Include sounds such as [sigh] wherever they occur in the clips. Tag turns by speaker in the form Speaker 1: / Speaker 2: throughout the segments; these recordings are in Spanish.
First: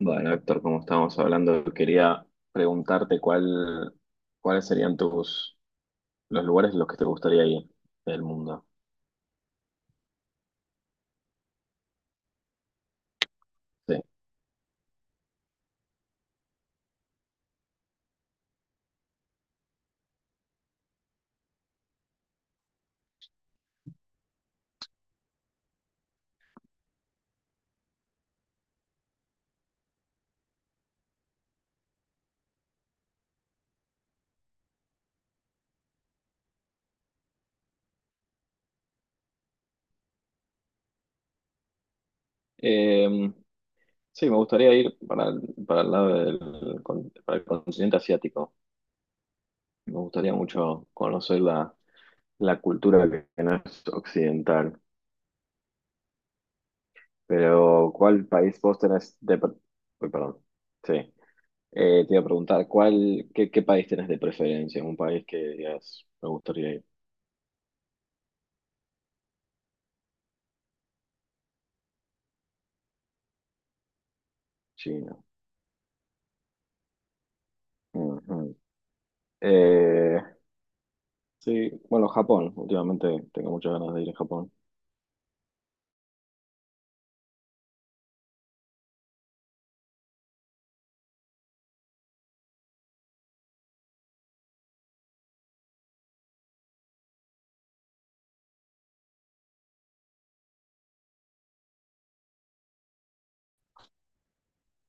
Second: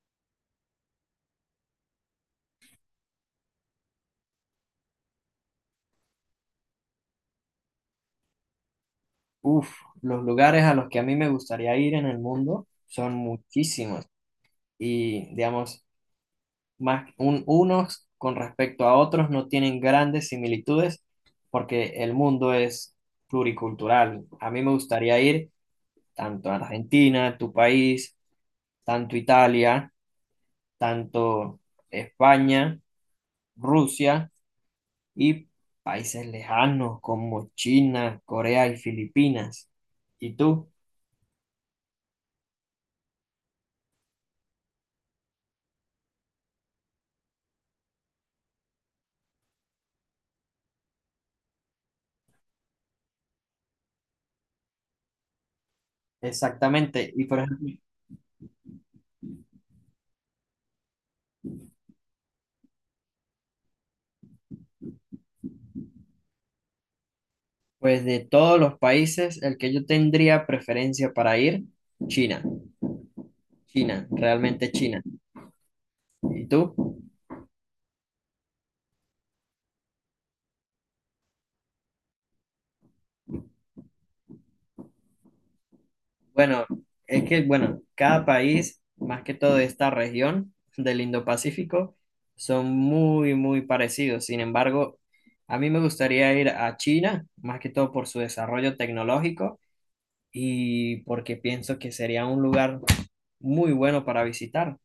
Speaker 1: Bueno, Héctor, como estábamos hablando, quería preguntarte cuáles serían tus los lugares en los que te gustaría ir del mundo.
Speaker 2: Uf, los lugares a los que a mí me gustaría ir en el mundo son
Speaker 1: Sí.
Speaker 2: muchísimos y digamos, más unos con respecto a otros no tienen grandes similitudes porque el mundo es pluricultural. A mí me gustaría ir tanto a Argentina, tu país, tanto Italia, tanto España, Rusia y países lejanos como China, Corea y Filipinas. ¿Y tú?
Speaker 1: Eh, sí, me gustaría ir para el para el continente asiático. Me gustaría mucho conocer la cultura que no es occidental.
Speaker 2: Exactamente. Y por ejemplo,
Speaker 1: Pero, ¿cuál país vos tenés Uy, perdón. Sí. Te iba a preguntar, qué país tenés de preferencia? Un país que digas, me gustaría ir.
Speaker 2: pues de todos los países, el que yo tendría preferencia para ir, China. China, realmente China.
Speaker 1: China.
Speaker 2: ¿Y tú?
Speaker 1: Ujú. Eh, sí, bueno, Japón. Últimamente tengo muchas ganas de ir a Japón.
Speaker 2: Bueno, es que, bueno, cada país, más que todo de esta región del Indo-Pacífico, son muy, muy parecidos. Sin embargo, a mí me gustaría ir a China, más que todo por su desarrollo tecnológico y porque pienso que sería un lugar muy bueno para visitar.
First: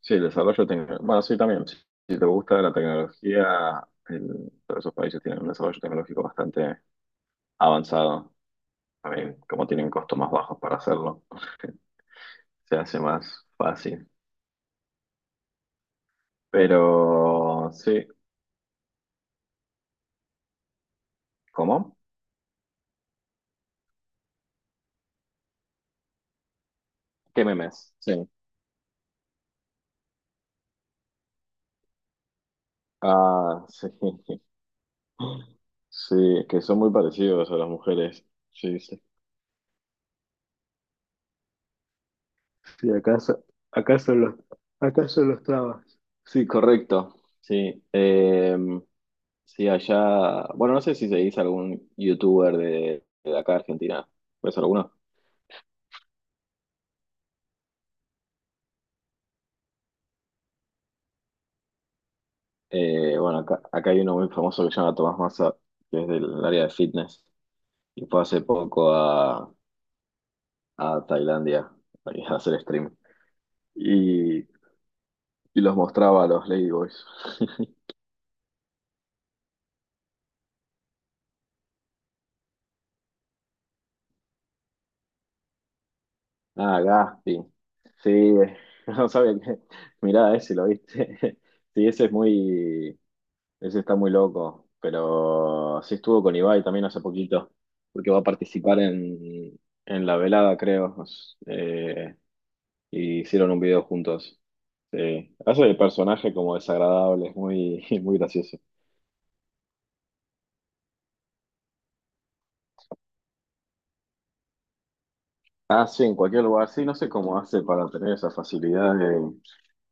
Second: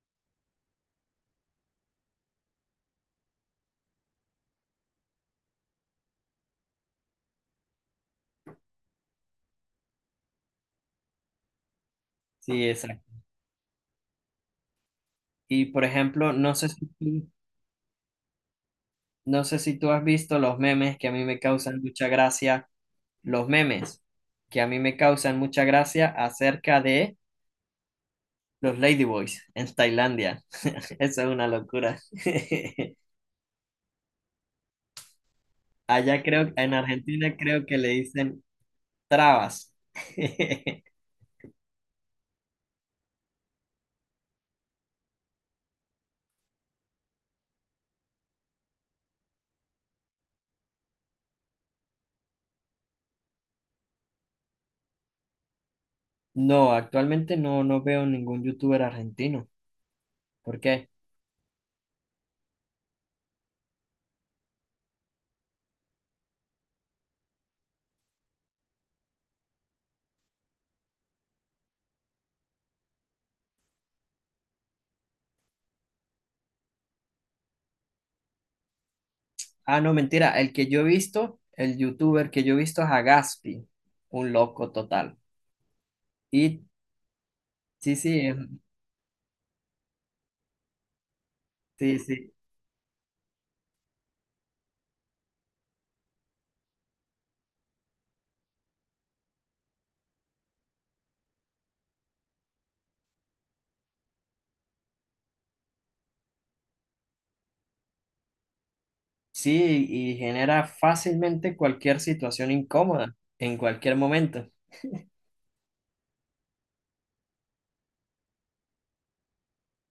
Speaker 1: Sí, el desarrollo tecnológico. Bueno, sí, también. Si, si te gusta la tecnología, todos esos países tienen un desarrollo tecnológico bastante avanzado. También, como tienen costos más bajos para hacerlo, [laughs]
Speaker 2: Sí,
Speaker 1: se hace
Speaker 2: exacto.
Speaker 1: más fácil.
Speaker 2: Y por ejemplo,
Speaker 1: Pero sí,
Speaker 2: no sé si tú has visto los memes que a mí me causan
Speaker 1: ¿cómo?
Speaker 2: mucha gracia, los memes que a mí me causan mucha gracia acerca de
Speaker 1: ¿Qué memes? Sí.
Speaker 2: los Ladyboys en Tailandia. [laughs] Eso es una locura. [laughs]
Speaker 1: Ah, sí. [laughs]
Speaker 2: Allá
Speaker 1: Sí,
Speaker 2: creo,
Speaker 1: que
Speaker 2: en
Speaker 1: son muy
Speaker 2: Argentina
Speaker 1: parecidos a
Speaker 2: creo
Speaker 1: las
Speaker 2: que le
Speaker 1: mujeres.
Speaker 2: dicen
Speaker 1: Sí, sí.
Speaker 2: trabas. [laughs]
Speaker 1: Sí, acaso, acaso los, acaso los trabas. Sí, correcto. Sí. Sí, allá. Bueno, no sé si seguís algún youtuber de acá de Argentina. ¿Ves alguno?
Speaker 2: No, actualmente no, no veo ningún youtuber argentino. ¿Por qué?
Speaker 1: Eh, bueno, acá hay uno muy famoso que se llama Tomás Massa, que es del área de fitness. Y fue hace poco a Tailandia a hacer stream. Y, y los mostraba a los Ladyboys. [laughs]
Speaker 2: Ah, no, mentira. El youtuber que yo he visto es Agaspi, un loco total. Y
Speaker 1: Ah, Gaspi.
Speaker 2: sí,
Speaker 1: Sí,
Speaker 2: sí, es-
Speaker 1: [laughs] no sabía que. Mirá, ese lo viste. [laughs] Sí,
Speaker 2: sí,
Speaker 1: ese es
Speaker 2: sí.
Speaker 1: muy. Ese está muy loco. Pero sí estuvo con Ibai también hace poquito. Porque va a participar en la velada, creo. Eh, y hicieron un video juntos. Sí. Hace el personaje como desagradable, es muy, [laughs] muy gracioso.
Speaker 2: Sí, y genera fácilmente cualquier situación incómoda en cualquier momento.
Speaker 1: Ah, sí, en cualquier lugar. Sí, no sé cómo hace para tener esa facilidad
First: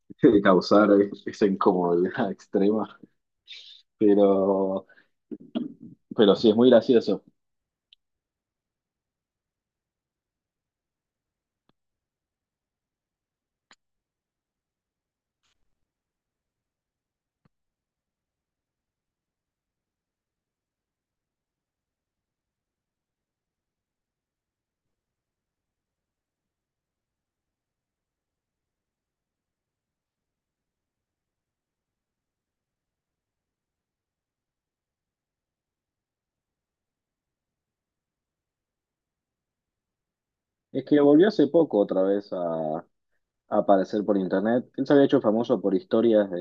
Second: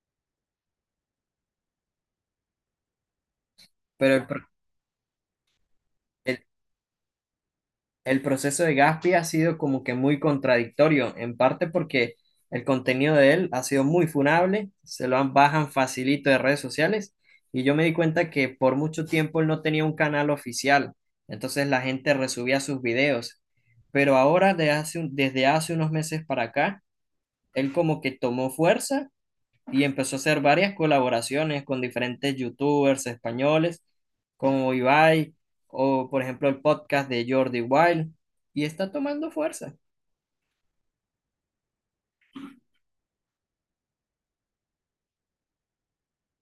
Speaker 1: [laughs] de causar esa incomodidad [laughs] extrema.
Speaker 2: Pero el, pro-
Speaker 1: Pero Pero
Speaker 2: el-
Speaker 1: sí, es muy gracioso.
Speaker 2: el proceso de Gaspi ha sido como que muy contradictorio, en parte porque el contenido de él ha sido muy funable, bajan facilito de redes sociales, y yo me di cuenta que por mucho tiempo él no tenía un canal oficial, entonces la gente resubía sus videos. Pero ahora, desde hace unos meses para acá, él como que tomó fuerza y empezó a hacer varias colaboraciones con diferentes youtubers españoles, como Ibai, o por ejemplo el podcast de Jordi Wild, y está tomando fuerza.
Speaker 1: Es que volvió hace poco otra vez a aparecer por internet. Él se había hecho famoso por historias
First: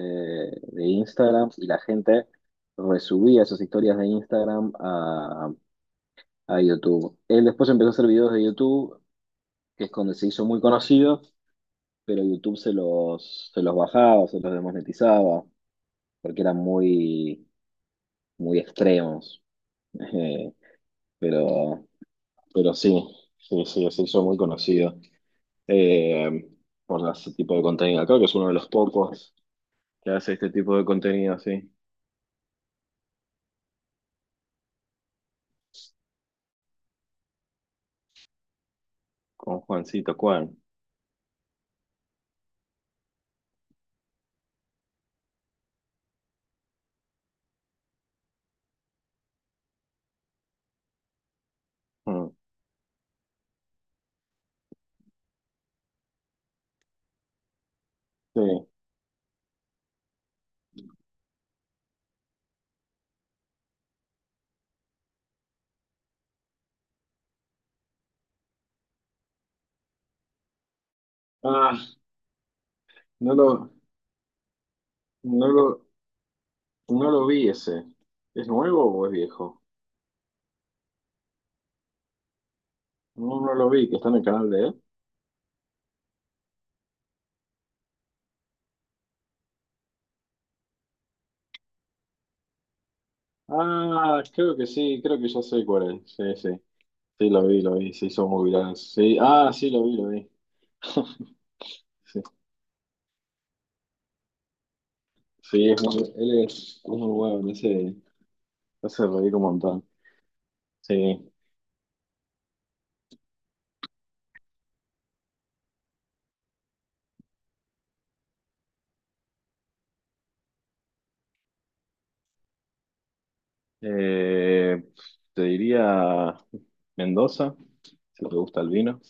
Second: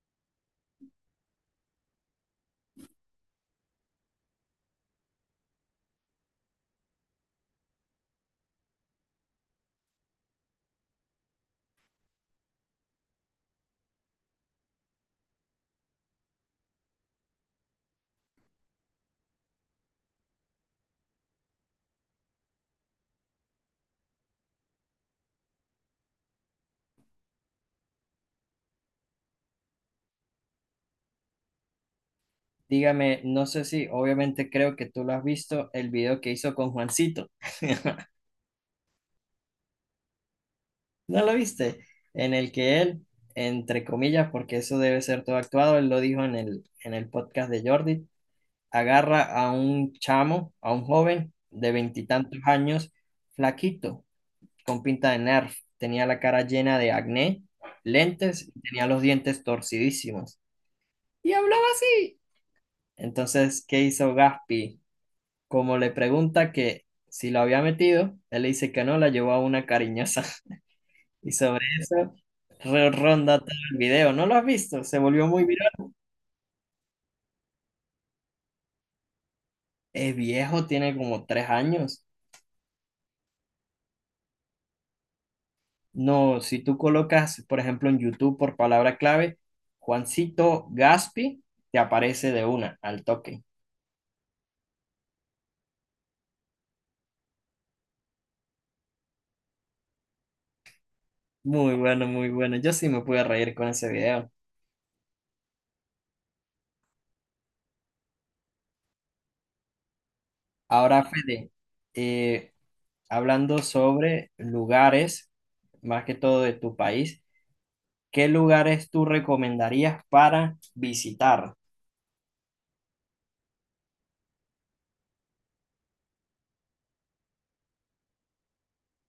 Speaker 1: de Instagram y la gente resubía esas historias de Instagram a YouTube. Él después empezó a hacer videos de YouTube, que es donde se hizo muy conocido, pero YouTube se los bajaba, se los desmonetizaba, porque eran muy extremos. [laughs] Eh, pero, pero sí, se hizo muy conocido, eh, por ese tipo de contenido. Creo que es uno de los pocos que hace este tipo de contenido así,
Speaker 2: Dígame, no sé si, obviamente creo que tú lo has visto, el video que hizo con Juancito. [laughs]
Speaker 1: con Juancito Juan.
Speaker 2: ¿No lo viste? En el que él, entre comillas, porque eso debe ser todo actuado, él lo dijo en el podcast de Jordi, agarra a un chamo, a un joven de
Speaker 1: Mm,
Speaker 2: veintitantos años, flaquito, con pinta de Nerf, tenía la cara llena de acné,
Speaker 1: sí.
Speaker 2: lentes y tenía los dientes torcidísimos. Y hablaba así. Entonces, ¿qué hizo Gaspi? Como le pregunta que si lo había metido, él le dice que no, la llevó a una cariñosa. [laughs] Y sobre
Speaker 1: Ah,
Speaker 2: eso
Speaker 1: no
Speaker 2: ronda todo
Speaker 1: lo,
Speaker 2: el video. ¿No lo has visto? Se volvió muy
Speaker 1: no
Speaker 2: viral.
Speaker 1: lo, no lo vi ese. ¿Es nuevo o es viejo?
Speaker 2: Es viejo, tiene como tres años.
Speaker 1: No, no lo vi, que está en el canal de él.
Speaker 2: No, si tú colocas, por ejemplo, en YouTube por palabra clave, Juancito Gaspi, te aparece de una, al toque.
Speaker 1: Ah, creo que sí, creo que ya sé cuál es. Sí, sí. Sí, lo vi, se hizo muy viral. Sí, ah, sí, lo vi, lo vi. [laughs]
Speaker 2: Muy bueno,
Speaker 1: Sí,
Speaker 2: muy bueno. Yo sí me pude reír con ese video.
Speaker 1: sí, él es muy bueno, me hace reír un montón.
Speaker 2: Ahora,
Speaker 1: Sí.
Speaker 2: Fede, eh, hablando sobre lugares, más que todo de tu país, ¿qué lugares tú recomendarías para visitar?
Speaker 1: Eh, Te diría Mendoza, si te gusta el vino.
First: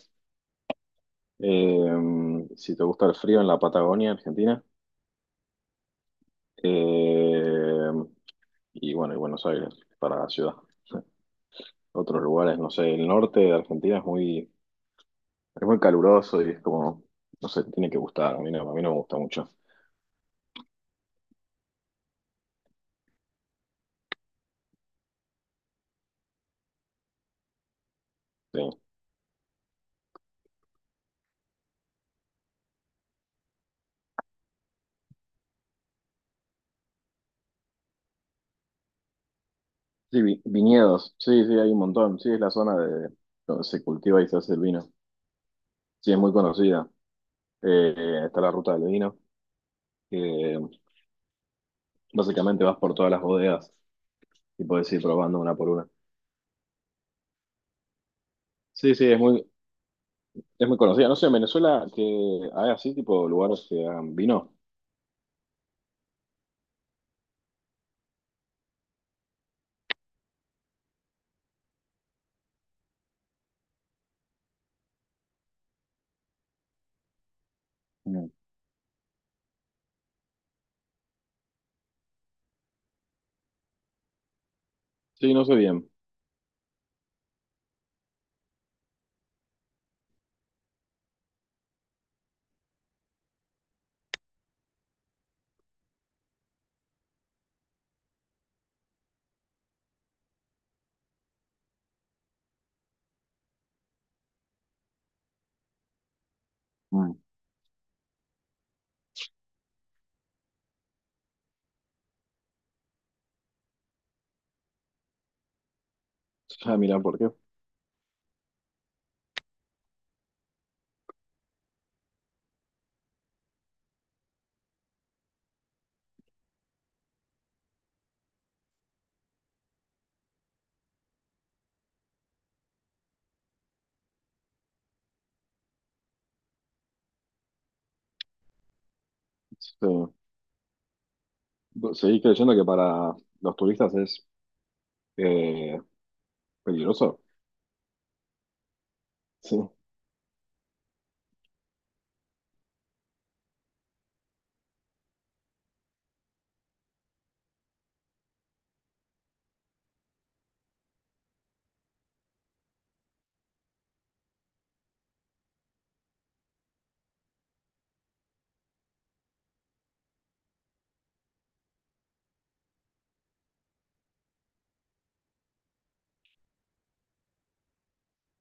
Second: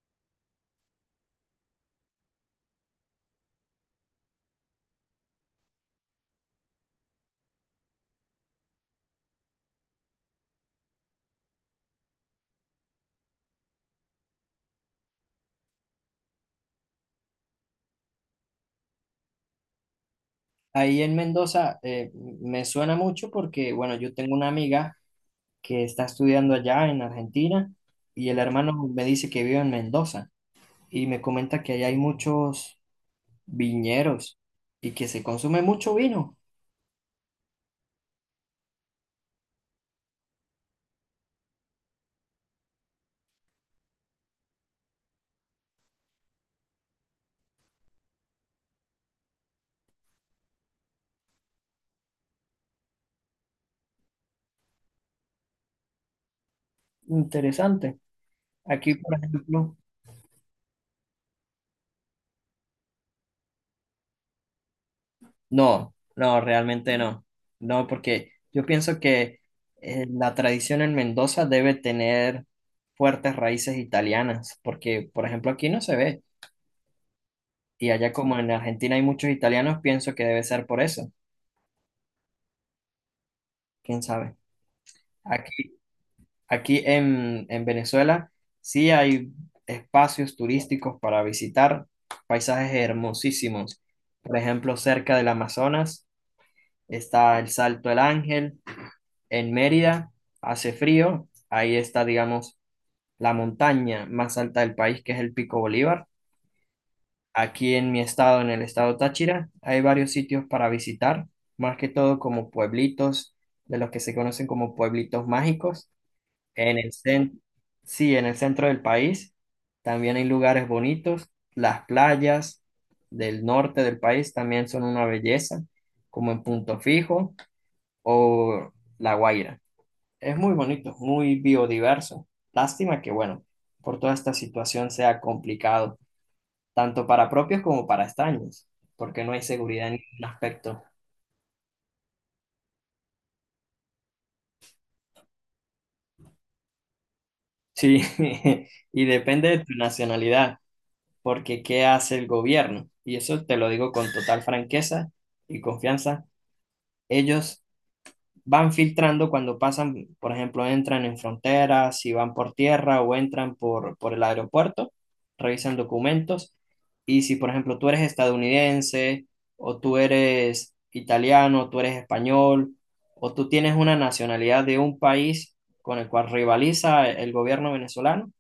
Speaker 1: Eh, si te gusta el frío en la Patagonia, Argentina. Eh, y bueno, y Buenos Aires, para la ciudad. Sí. Otros lugares, no sé, el norte de Argentina es muy caluroso y es como, no sé, tiene que gustar. A mí no me gusta mucho.
Speaker 2: Ahí en Mendoza me suena mucho porque, bueno, yo tengo una amiga que está estudiando allá en Argentina y el
Speaker 1: Sí,
Speaker 2: hermano me dice que vive en Mendoza y me comenta que allá hay muchos viñeros y que se consume mucho vino.
Speaker 1: Viñedos, sí, sí, hay un montón. Sí, es la zona de donde se cultiva y se hace el vino. Sí, es muy conocida. Está la ruta del vino. Eh, Básicamente vas por todas las bodegas y puedes ir probando una por una.
Speaker 2: Interesante.
Speaker 1: Sí,
Speaker 2: Aquí,
Speaker 1: sí,
Speaker 2: por
Speaker 1: es muy,
Speaker 2: ejemplo,
Speaker 1: es muy conocida. No sé, en Venezuela que hay así tipo lugares que hagan vino.
Speaker 2: no, no, realmente no. No, porque yo pienso que la tradición en Mendoza debe tener fuertes raíces italianas, porque, por ejemplo, aquí no se ve. Y allá
Speaker 1: Mm.
Speaker 2: como en Argentina hay muchos italianos, pienso que debe ser por eso. ¿Quién sabe?
Speaker 1: Sí, no sé
Speaker 2: Aquí,
Speaker 1: bien.
Speaker 2: aquí en Venezuela sí hay espacios turísticos para visitar, paisajes hermosísimos. Por ejemplo, cerca del Amazonas está el Salto del Ángel. En Mérida hace frío, ahí está, digamos, la montaña más alta del país, que es el Pico Bolívar.
Speaker 1: Mm.
Speaker 2: Aquí en mi estado, en el estado Táchira, hay varios sitios para visitar, más que todo como pueblitos, de los que se conocen como pueblitos mágicos.
Speaker 1: Ah,
Speaker 2: En el
Speaker 1: mira, ¿por qué?
Speaker 2: centro, sí, en el centro del país también hay lugares bonitos. Las playas del norte del país también son una belleza, como en Punto Fijo o La Guaira. Es muy bonito, muy biodiverso. Lástima que, bueno, por toda esta situación sea complicado, tanto para propios como para extraños, porque no hay seguridad en
Speaker 1: Sí.
Speaker 2: ningún aspecto.
Speaker 1: ¿Seguís creyendo que para los turistas es eh, peligroso?
Speaker 2: Sí, [laughs] y depende
Speaker 1: Sí.
Speaker 2: de tu nacionalidad, porque ¿qué hace el gobierno? Y eso te lo digo con total franqueza y confianza. Ellos van filtrando cuando pasan, por ejemplo, entran en fronteras, si van por tierra o entran por el aeropuerto, revisan documentos. Y si, por ejemplo, tú eres estadounidense o tú eres italiano, tú eres español o tú tienes una nacionalidad de un país con el cual rivaliza el gobierno venezolano,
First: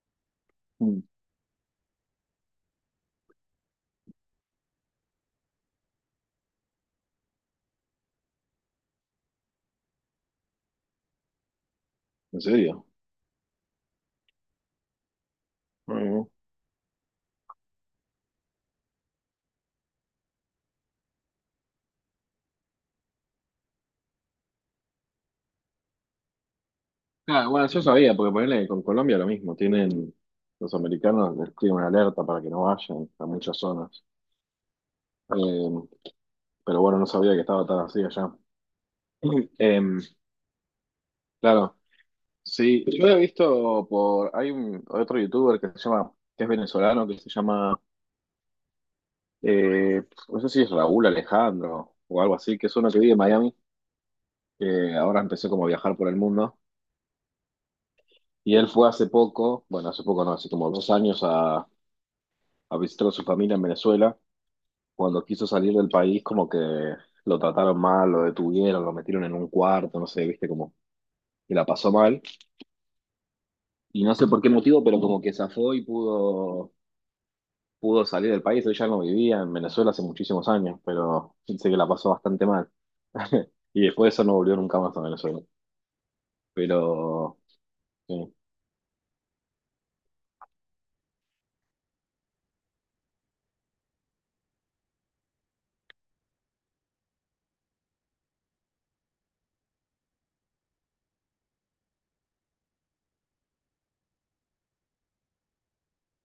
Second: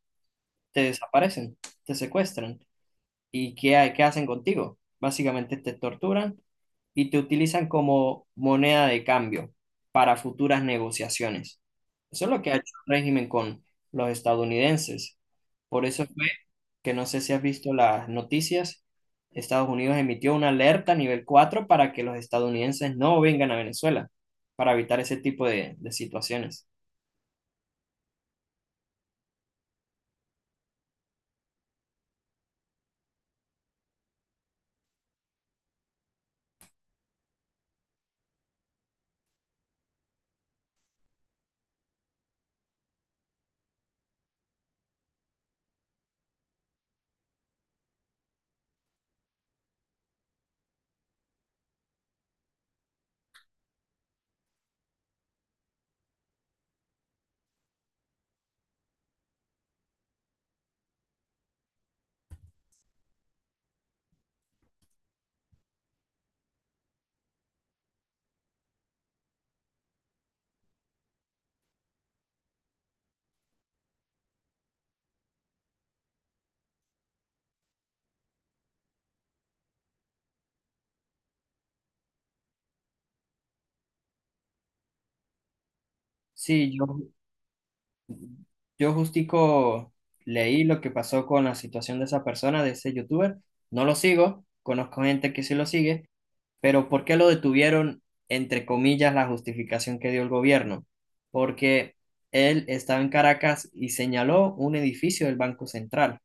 Speaker 2: te
Speaker 1: Mm.
Speaker 2: desaparecen, te secuestran. ¿Y qué hacen contigo? Básicamente te torturan y te utilizan como moneda de cambio para futuras negociaciones. Eso es
Speaker 1: ¿En
Speaker 2: lo que ha hecho
Speaker 1: serio?
Speaker 2: el régimen con los estadounidenses. Por eso
Speaker 1: Mm.
Speaker 2: fue que no sé si has visto las noticias, Estados Unidos emitió una alerta nivel 4 para que los estadounidenses no vengan a Venezuela, para evitar ese tipo de situaciones.
Speaker 1: Ah, bueno, yo sabía, porque ponele con Colombia lo mismo. Los americanos les escriben una alerta para que no vayan a muchas zonas. Eh, pero bueno, no sabía que estaba tan así allá. [clears throat] Em, claro, sí, yo he visto por, hay un otro youtuber que se llama, que es venezolano, que se llama, eh, no sé si es Raúl Alejandro o algo así, que es uno que vive en Miami, que ahora empezó como a viajar por el mundo, y él fue hace poco, bueno, hace poco no, hace como 2 años a visitar a su familia en Venezuela, cuando quiso salir del país como que lo trataron mal, lo detuvieron, lo metieron en un cuarto, no sé, viste, como que la pasó mal, y no sé por qué motivo, pero como que zafó pudo salir del país, ella no vivía en Venezuela hace muchísimos años, pero sé que la pasó bastante mal. [laughs] Y después de eso no volvió nunca más a Venezuela.
Speaker 2: Sí, yo,
Speaker 1: Pero, sí.
Speaker 2: yo justico leí lo que pasó con la situación de esa persona, de ese youtuber. No lo sigo, conozco gente que sí lo sigue. Pero ¿por qué lo detuvieron? Entre comillas, la justificación que dio el gobierno. Porque él estaba en Caracas y señaló un edificio del Banco Central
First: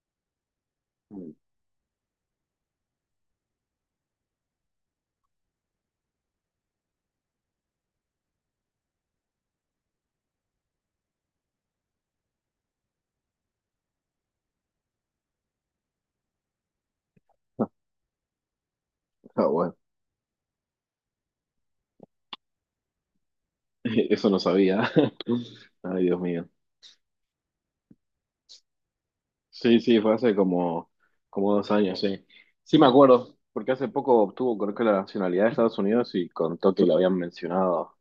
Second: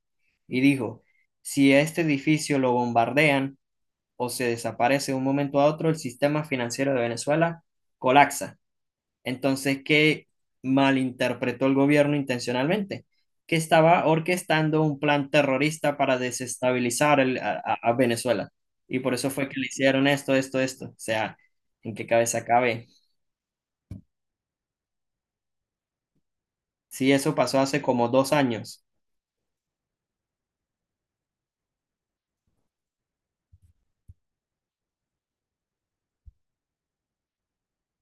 Speaker 2: y dijo,
Speaker 1: [laughs]
Speaker 2: si este edificio lo bombardean o se desaparece de un momento a otro, el sistema financiero de Venezuela colapsa. Entonces, ¿qué malinterpretó el gobierno intencionalmente? Que estaba orquestando un plan terrorista para desestabilizar a Venezuela. Y por eso
Speaker 1: Ah,
Speaker 2: fue que le
Speaker 1: bueno,
Speaker 2: hicieron esto, esto, esto. O sea, ¿en qué cabeza cabe?
Speaker 1: [laughs] eso no sabía. [laughs] Ay, Dios mío.
Speaker 2: Sí, eso pasó hace como dos años,
Speaker 1: Sí, como dos años, sí. Sí me acuerdo, porque hace poco obtuvo, creo que la nacionalidad de Estados Unidos y contó que lo habían mencionado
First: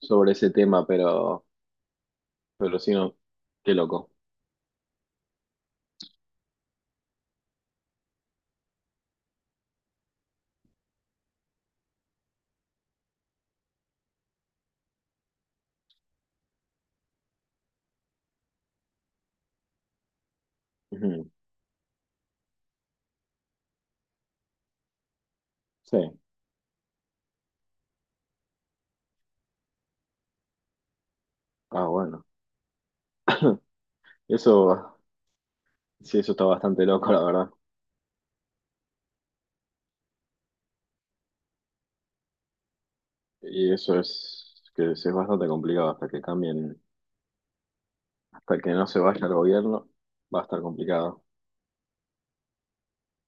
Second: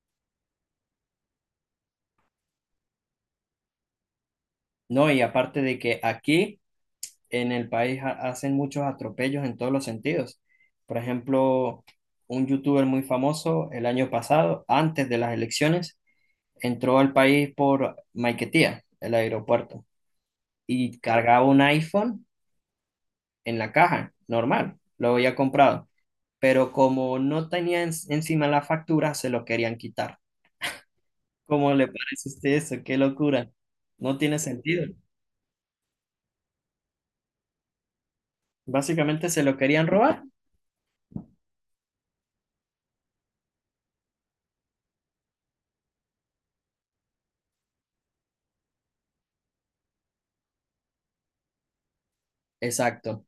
Speaker 1: sobre ese tema, pero sí, no, qué loco.
Speaker 2: ¿no? Y aparte de que aquí en el país hacen muchos atropellos en todos los sentidos. Por ejemplo, un youtuber muy famoso el año pasado, antes de las elecciones, entró al país por Maiquetía, el aeropuerto, y
Speaker 1: Ujú,
Speaker 2: cargaba un iPhone en la caja, normal, lo había comprado,
Speaker 1: Sí,
Speaker 2: pero como no tenía encima la factura, se lo querían quitar. ¿Cómo
Speaker 1: ah,
Speaker 2: le
Speaker 1: bueno.
Speaker 2: parece a usted eso? ¡Qué locura! No tiene sentido.
Speaker 1: Eso Sí, eso está bastante loco, la verdad.
Speaker 2: Básicamente se lo querían robar.
Speaker 1: Y eso es que es bastante complicado hasta que cambien, hasta que no se vaya el gobierno, va a estar complicado.
Speaker 2: Exacto.